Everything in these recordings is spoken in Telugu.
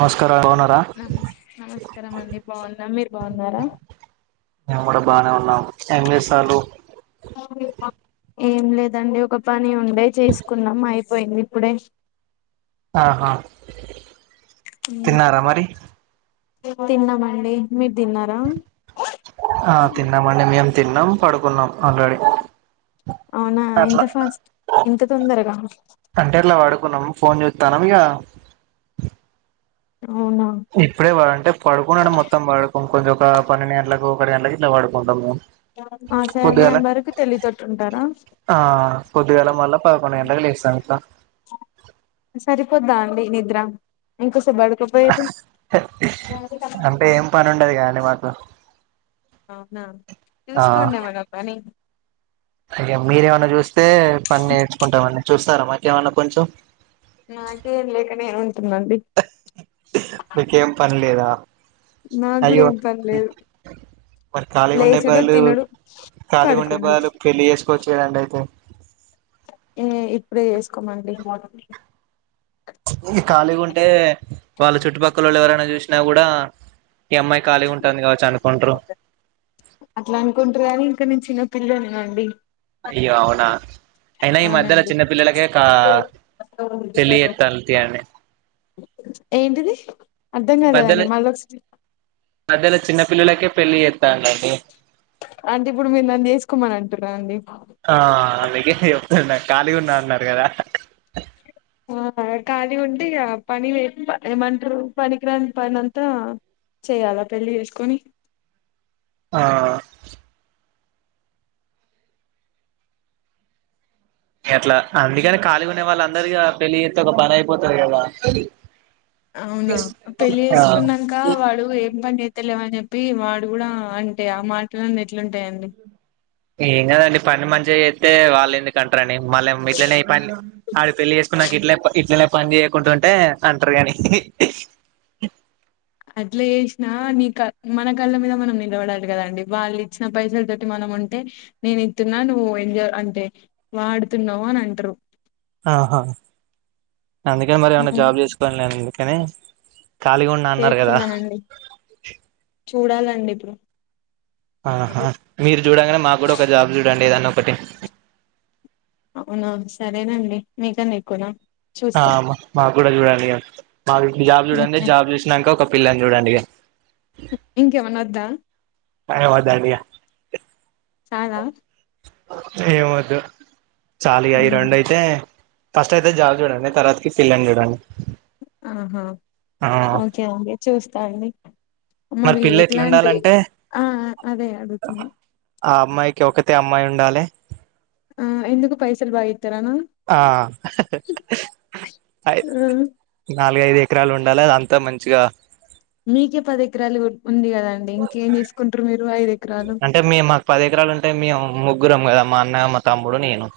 నమస్కారం బాగున్నారా నమస్ నమస్కారం అండి, బాగున్నా మీరు బాగున్నారా? మేము కూడా బానే ఉన్నాం ఏం చేస్తాల్లు ఏం లేదండి ఒక పని ఉండే చేసుకున్నాం అయిపోయింది ఇప్పుడే ఆహా తిన్నారా మరి? తిన్నామండి మీ ఆ తిన్నామండి మేము తిన్నాం పడుకున్నాం ఆల్రెడీ. అవునా ఇంత అట్లా ఫాస్ట్, ఇంత తొందరగా? న్నాం ఫోన్ చూత్తానం ఇగ అవునా ఇప్పుడే పడు అంటే పడుకునడం మొత్తం పడుకు కొంచెం ఒక పన్నెండు గంటలకు ఒకటి గంటలకి ఇట్ల పడుకుంటము ఆ సమయం వరకు తెలివితోటి ఉంటారా? ఆ పొద్దిగాల మల్ల పదకొండు గంటలు లేస్తాం ఇట్లా సరిపోద్దా అండి నిద్ర ఇంక స్ బడకపోయే అంటే ఏం పని ఉండదు కదండి మాకు అవునా చూసుకోండి మన పని ఇగ మీరేమన్నా చూస్తే పని నేర్చుకుంటామని, చూస్తారా మకేమన్నా కొంచెం? నాకేం లేకనే ఉంటుంనండి మీకేం పనిలేదా నాకు కూడా అయ్యో ఏం పని లేదు మరి ఖాళీగ ఉండే లేసుడు బదులు తినుడు ఖాళీ ఉండే పడుకుండు బదులు పెళ్లి చేసుకోవచ్చూ కదండి అయితే ఉమ్ ఇప్పుడే చేసుకోమండి ఈ ఖాళీగా ఉంటే వాళ్ళు చుట్టుపక్కలోళ్ళు ఎవరైనా చూస్ నా కూడా ఈ అమ్మాయి ఖాళీగా ఉంటాంది కావచ్చు అనుకుంట్రూ అట్లా అనుకుంటరుకాని ఇంకా నేను చిన్న పిల్లని కండి అయ్యో అవునా అయినా ఈ మధ్యలో అవునండి చిన్న పిల్లలకే కా పెళ్లి చేత్తల్లు తీయండి ఏంటిది అర్థం ఈ మధ్యలో కాలేదండి మల్లొకస్ మధ్యలో చిన్న పల్లలకే పెళ్ళి చేత్తాలండి అంటే ఇప్పుడు మీరు నన్ను చేసుకోమని అంటున్నరా అండి? ఆ అందుకే చెప్తున్నా ఖాళీగా ఉన్నా అన్నారు కదా ఆ ఖాళీగా ఉంటే ఇగ పని లే ఏమంటరు పనికిరాని పనింతా చెయాలా పెళ్లి చేసుకొని ఆ ఎట్ల అందుకనే ఖాళీగా ఉండేవాళ్లు అందరూ ఇగ పెళ్లి చేత్తే ఒక పనయిపోతది కదా అవునా పెళ్ళి ఆ చేసుకున్నాంక వాడు ఏం పని చే తెలేవ్ అని చెప్పి వాడు గుడా అంటే ఆ మాటలన్ని ఎట్లుంటయండి ఏం కాదండి పని మంచిగ చేత్తే వాళ్ళు ఎందుకంటరండి మళ్ళ మిట్లనేయి పన్ అడు పెళ్లి చేసుకున్నా గిట్లే ఇట్లనే పని చేయకుంటుంటే అంటరు కని అట్లా చేసినా నీ క మన కళ్ళ మీద మనం నిలబడాలి కదండి వాళ్ళు ఇచ్చిన పైసల తోటి మనం అంటే నేను ఇతున్నా నువ్వు ఎం అంటే వాడుతున్నావు అని అంటరు ఆహా అందుకని మరి ఏమన్నా ఉమ్, జాబ్ చేసుకోనిలేను అందుకని ఖాళీగా ఉండా అన్నారు కదా చేస్తున్నానండి చూడాలండి ఇప్పుడు ఆహా మీరు చూడంగానే మాకు కూడా ఒక జాబ్ చూడండి ఏదాన్న ఒకటి అవునా సరేనండి మీకన ఎక్కువనా ఆ చూస్తాం మాకు కూడా చూడండి ఇగ మాకు జాబ్ చూడండి ఓకే, జాబ్ చూసినాక ఒక పిల్లని చూడండి ఇంకేమన్నా వద్దా ఏ వద్దండిగా చాల ఏమ వద్దు చాలు ఇగ ఈ ఉమ్, రెండు అయితే ఫస్ట్ అయితే జాబ్ చూడండి తర్వాతకి పిల్లని చూడండి ఆహా ఆ ఓకే అండి చూస్తా అండి మరి పిల్ల ఎట్లాంటి ఎట్లుండాలంటే ఆ అదే అడుగుతున్న ఆ అమ్మాయికి ఒకతే అమ్మాయి ఉండాలి ఆ ఎందుకు పైసలు బాగా ఇస్తారనా ఆ అ నాలుగు ఐదు ఎకరాలు ఉండాలి అదంతా మంచిగా మీకే పది ఎకరాలు ఉంది కద అండి ఇంకేం చేసుకుంటారు మీరు ఐదు ఎకరాలు అంటే మేము మాకు పది ఎకరాలు ఉంటే మేము ముగ్గురం కదా మా అన్న మా తమ్ముడు నేను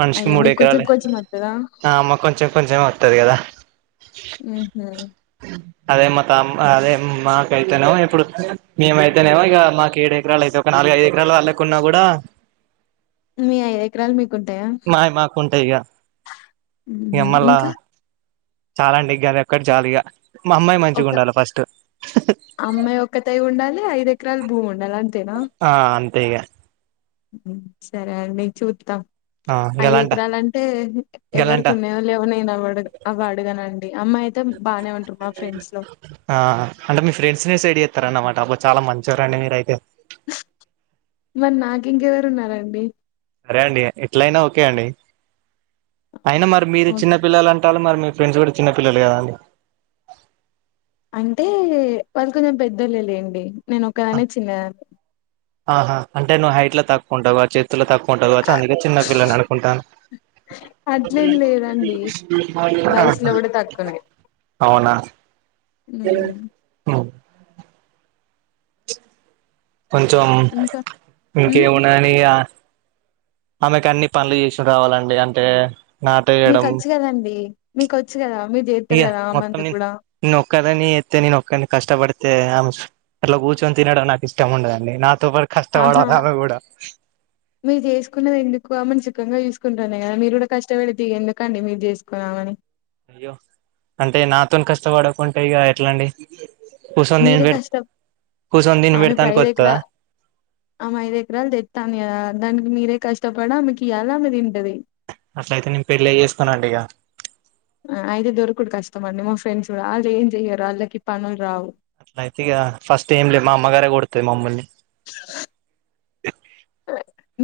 మనిషికి అయ్యో మూడు మీకు కొంచెం ఎకరలే కొంచెం వత్తదా ఆ మాకు కొంచెం కొంచం ఏ వస్తది కదా ఆహ అదే మా త అదే మాకైతేనేమో ఇప్పుడు మేమైతేనేమో ఇక మాకు ఏడు ఎకరాలు అయితే ఒక నాలుగు ఐదు ఎకరాలు వాళ్ళకు ఉన్నా కూడా మీ ఐదు ఎకరాలు మీకుంటాయా మాయి మాకు ఉంటాయి ఇక ఇంకా చాలు అండి ఇగ ఇది ఒక్కటి చాలు మా అమ్మాయి మంచిగా ఒక ఉండాలి ఫస్ట్ అమ్మాయి ఒక తై ఉండాలి ఐదు ఎకరాలు బూముండలి అంతేనా ఆ అంతే ఇగ సరే అండి చూత ఆ ఐదు గలాంట ఎకరాల అంటే ఎవరికి గలాంట ఉన్నాయో లేవో నేను అవ అవడుగను అండి అమ్మాయితే బానే ఉంటరూ మా ఫ్రెండ్స్ లో ఆ అంటే మీ ఫ్రెండ్స్ ని సేడ్ చేస్తారూ అన్నమాట అ చాలా మంచివారండి మీరయితే మరి నాకు ఇంకెవరు ఉన్నారండి సరే అండి ఎట్లయినా ఓకే అండి అయినా మరి మీరు చిన్న ఓకే పిల్లలు అంటారు మరి మీ ఫ్రెండ్స్ కూడా చిన్న పిల్లలు కదాండి అంటే వాళ్ళు కొంచెం పెద్దళ్లు లేండి నేను ఒకదానే చిన్నదాన్ని ఆహా అంటే నువ్వు హైట్ లో తక్కుఉంటావా ఆ చేతులో తక్కువ ఉంటావ్ కవచు అందుకే చిన్న చిన్నదాన్ని పిల్లని అనుకుంటాను అట్లేం లేదండి వయసులో కూడా తక్కువనే అవునా ఉమ్ ఉమ్. కొంచెం ఇంకా ఉమ్ ఇంకేమున్నాయని ఆమెకు అన్ని పనులు చేసుడు రావాలండి అంటే నాటేయడం మీకొచ్చు కదండి మీకు వచ్చు కదా మీరు చేస్తారు ఇగ కదా మొత్తం ఆమెందుకు నేను కూడా నేను ఒకదాన్నే ఎత్తే నేను ఒకడిని కష్టపడి తే ఆమె అట్లా కూర్చొని తినడం నాకు ఇష్టం ఉండదండి నా ఆహా మీరు చేసుకున్నది ఎందుకు ఆమెని సుఖంగా చూస్ కుంటోందిగ మీరు కూడా కష్టపడితే ఎందుకండి మీరు జేసుకొని ఆమెని అయ్యో అంటే నాతో కష్టపడకుంటే ఇంక ఎట్లా అండి కూర్చొని తిని మీరే పె కష్టం కూర్చొని తిని ఆమె ఇప్పుడు పెడతానికి ఐదు ఎకరా వత్తదా ఆమె ఐదు ఎకరాలు తెత్తాంది దానికి మీరే కష్ పడి అమెకి ఇయలి అది దింటది అట్లయితే నేను పెళ్ళ చేసుకోనండి ఇగ అయితే దొరకుడు కష్టమండి మా ఫ్రెండ్స్ కూడా ఆళ్ళు ఏం జేయ్యరు వాళ్ళకి పనులు రావు అయితే ఇగ ఫస్ట్ ఏం లే మా అమ్మగారే గొడతది మమ్మల్ని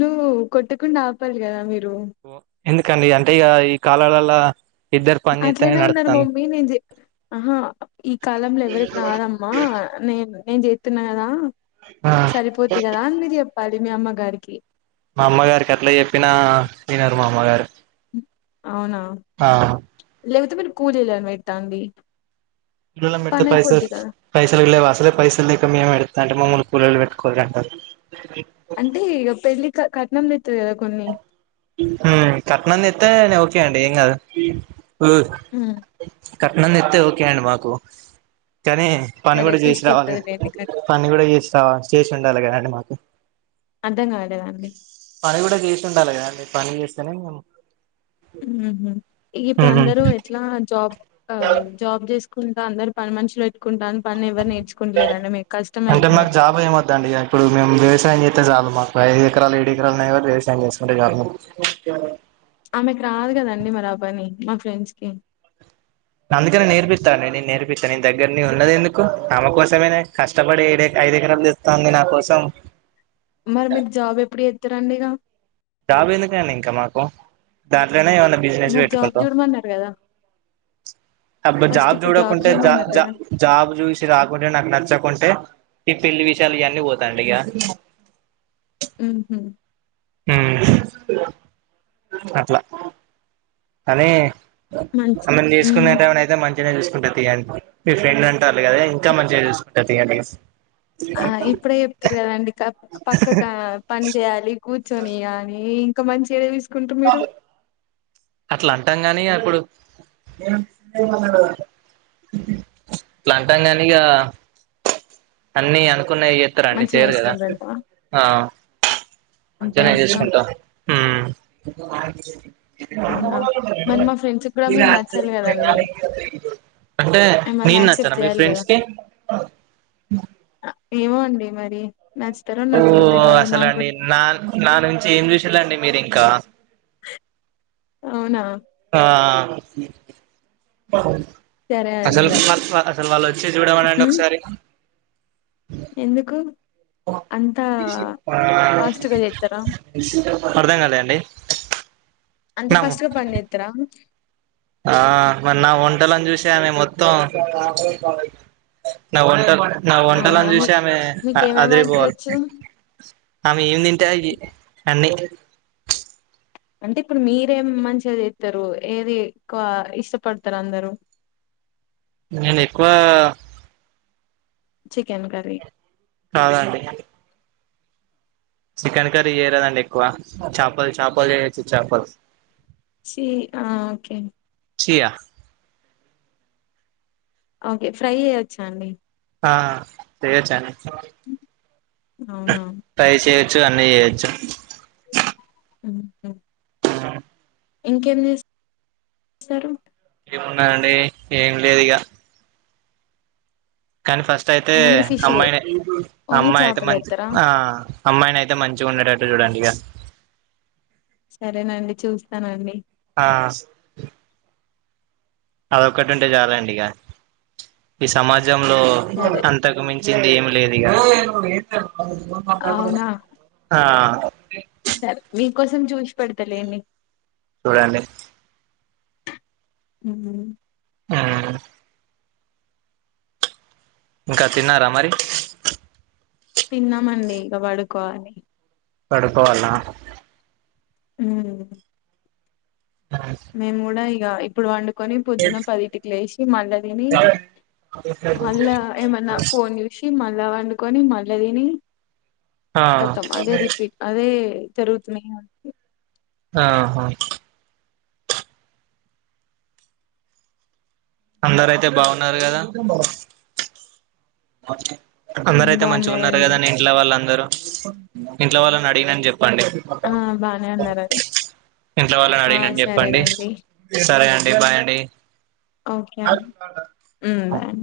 నువ్వు కొట్టకుండా ఆపాలి కదా మీరు ఎందుకండి అంటే ఇగ ఈ కాలాల్లల అట్లనే ఉన్నారు మమ్మీ నే చె ఆహా ఈ కాలంలో ఎవరికి రదమ్మా నేను నేను జేత్తున్నా కదా ఆ సరిపోద్ది కదా అని మీరు చెప్పాలి మీ అమ్మ గారికి మా అమ్మగారికి ఎట్లా చెప్పినా వినరు మా అమ్మగారు అవునా ఆ లేపోతే మీరు కూలిలను వెట్టండి కూళ్ళోలన్ పెడితే పైసల్ పైసల్ లేవు అస్సలే పైసలు లేక మేము ఎ డుతాంటే మమ్మల్ని కూలీలు పెట్టుకోవాలంటారు అంటే ఇగ పెళ్ళిక కట్నం తెత్తది కదా కొన్ని మ్ కట్నం తెత్తే లవ్ చేయండి ఏం కాదు ఉమ్ కట్నం తెత్తే ఓకే అండి మాకు కానీ పని సరే కూడా చేసి రావాలి తీసుకొత్తదిలేండి కట్ పని కూడా చేసి రావ చేసి ఉండాలి కదండి మాకు అర్ధం కాలేదండి పని కూడా చేసి ఉండాలి కదాండి పని చేస్తేనే మేము మ్ హు ఇప్పుడు అందరు ఎట్లా జాబ్ జాబ్ చేసుక్ కుంటా అందరు పని మనుషులు పెట్టుకుంటాను అంటే అయితది మాకు మరి జాబు ఏమి వద్ద అండి ఇగ ఇప్పుడు మేము వ్యవసాయం చేతే చాలు మాకు ఐదు ఎకరాలు ఏడు ఎకరాలున్నాయి వ్యవసాయం చేసుకుంటే చాలు ఆమెకు రాదు కదండి అవ్వన్ని మా ఫ్రెండ్స్ కి అందుకనే నేర్పిస్తా అండి నేను నేర్పిస్తా నేను దగ్గర్నే నేను ఉన్నది ఎందుకు ఆమె కోసమేనే కష్టపడే ఇక ఐదు ఎకరం తెస్తాంది నా కోసం మరి మీరు జాబ్ ఎప్పుడు చేస్తారండి ఇగ జాబ్ ఎందుకండి ఇంకా మాకు దాంట్లోనే ఏమన్నా బిజినెస్ మరి జాబ్ పెట్టుకుంటాం చూడమన్నారు కదా అబ్బ ఫస్ట్ జాబ్ ఇప్పుడు చూడకుంటే జ చూడమన్నారు జ కదా జాబ్ చూసి రాకుండా నాకు నచ్చకుంటే ఈ పెళ్లి విషయాలు ఇవన్నీ వద్దండి ఇగ హ్మ్ హు మ్ అట్లా కానీ మంచి అమ్మని దీసుకొని ఉమ్ అయితే ఏమైనా అయితే మంచి మంచిగనే చూసుకుంటా తీయ మీ ఫ్రెండ్ అంటాలు కదా ఇంకా మంచిగా చూసుకుంటా తీయ డేస్ ఆ ఇప్పుడే చెప్తురు కదండి పక్కగ పని చేయాలి కూర్చొని గానీ ఇంక మంచిగ ఏం చుసుకుంటు మీరు అట్లా అంటాం గాని అప్పుడు లాంగ్ టాంగ్ అయింది కదా అన్ని అనుకున్నావి చెస్తార అండి మంచిగా చేయరు కదా చూసుకుంటారంటవా ఆ అంతే అంతేనే అంటారా చేసుకుంటా మ్మ్ అవునా మరి మా ఫ్రెండ్స్ కూడా ఈ మీరు రాత్రి నచ్చాలి కదండి అ [unintelligible] అంటే మిమ్మల్ని నేను నచ్చన యాక్సెప్ట్ మీ చేయాలి కదా ఫ్రెండ్స్కి ఏమో అండి మరి నచ్చుతారో ఓ నచ్చరో తెలవదు నాకు అసలండి కూడా నా నా నుంచి ఏం చూసిలంది మీరింకా అవునా ఆ సరే అసలు అండి అసలు వాళ్ళు వచ్చి చూడమనండి ఉమ్ ఒకసారి ఎందుకు అంతా హా ఫాస్ట్ గా చెప్తారా అర్ధం కాలే అండి అంత నా ఫస్ట్గా పనిచెత్తర ఆ మరి నా వంటలని చూసామే మొత్తం నా వంటలు నా అవునా వంటలుని మీ చూసి ఆమె మీకేమేం అదిరి వంటలు పోవాలి వచ్చు ఆమె ఏం తింటే అయ్యి అన్నీ అంటే ఇప్పుడు మీరేం మంచిగ చెస్తరు ఏదిఎక్కువ ఇష్టపడతారు అందరు నేను ఎక్కువ చికెన్ కర్రీ కాదా అండి చికెన్ కర్రీ చేయరాదండి ఎక్కువ చాపల్ చాపల్ చేయొచ్చు చాపలు చి ఆ ఓకే చి ఆ ఓకే ఫ్రై చేయొచ్చా అండి ఆ చేయొచ్చండి అవునా ఫ్రై చేయొచ్చు చ్చ అన్ని చేయొచ్చు ఉహు ఇంకేం చేస్తారు ఏమున్నాయి అండి ఏం లేదు ఇక కానీ ఫస్ట్ అయితే ఓన్లీ ఫిషే అమ్మాయినె ఓన్లీ అమ్మాయి అయితే మంచి చేపలేత్తరా ఆ అమ్మాయిని అయితే మంచిగా ఉండేటట్టు చూడండి ఇక సరేనండి చూస్తానండి ఆ అదొక్కటి ఉంటే చాలండి ఇక ఈ సమాజం జంలో సరే అంతకు మించింది ఏమి లేదు ఇక అవునా ఆ సరే మీకోసం చూసి పెడతలేండి చూడండి మ్ హు ఆ ఇంకా తిన్నారా మరి తిన్నామండి ఇక పడుకోవాలి పడుకోవాల్న మ్ నేను కూడా ఇక ఇప్పుడు వండుకొని పొద్దున పదింటికి లేసి మళ్ళా తిని మళ్ళా ఏమన్నా ఫోన్ చూసి మల్ల అలా వండుకొని మళ్ళీ తిని ఆ ఖతం అదే రిపీట్ అదే జరుగుతున్నాయి అందుకే ఆహా అందరయితే బాగున్నారు కదా అందరయితే మంచిగాన్నారు బాగున్నారండి కదా ఇంట్లో వాళ్ళ అందరూ. ఇంట్లో వాళ్ళని అడిగినాని చెప్పు. చెప్పండి ఆ బానే ఉన్నారండి ఇంట్లో వాళ్ళని ఆ అడిగినాని చెప్పండి సరేనండి సరే అండి బాయ్ అండి ఓకే అండి మ్ బాయ్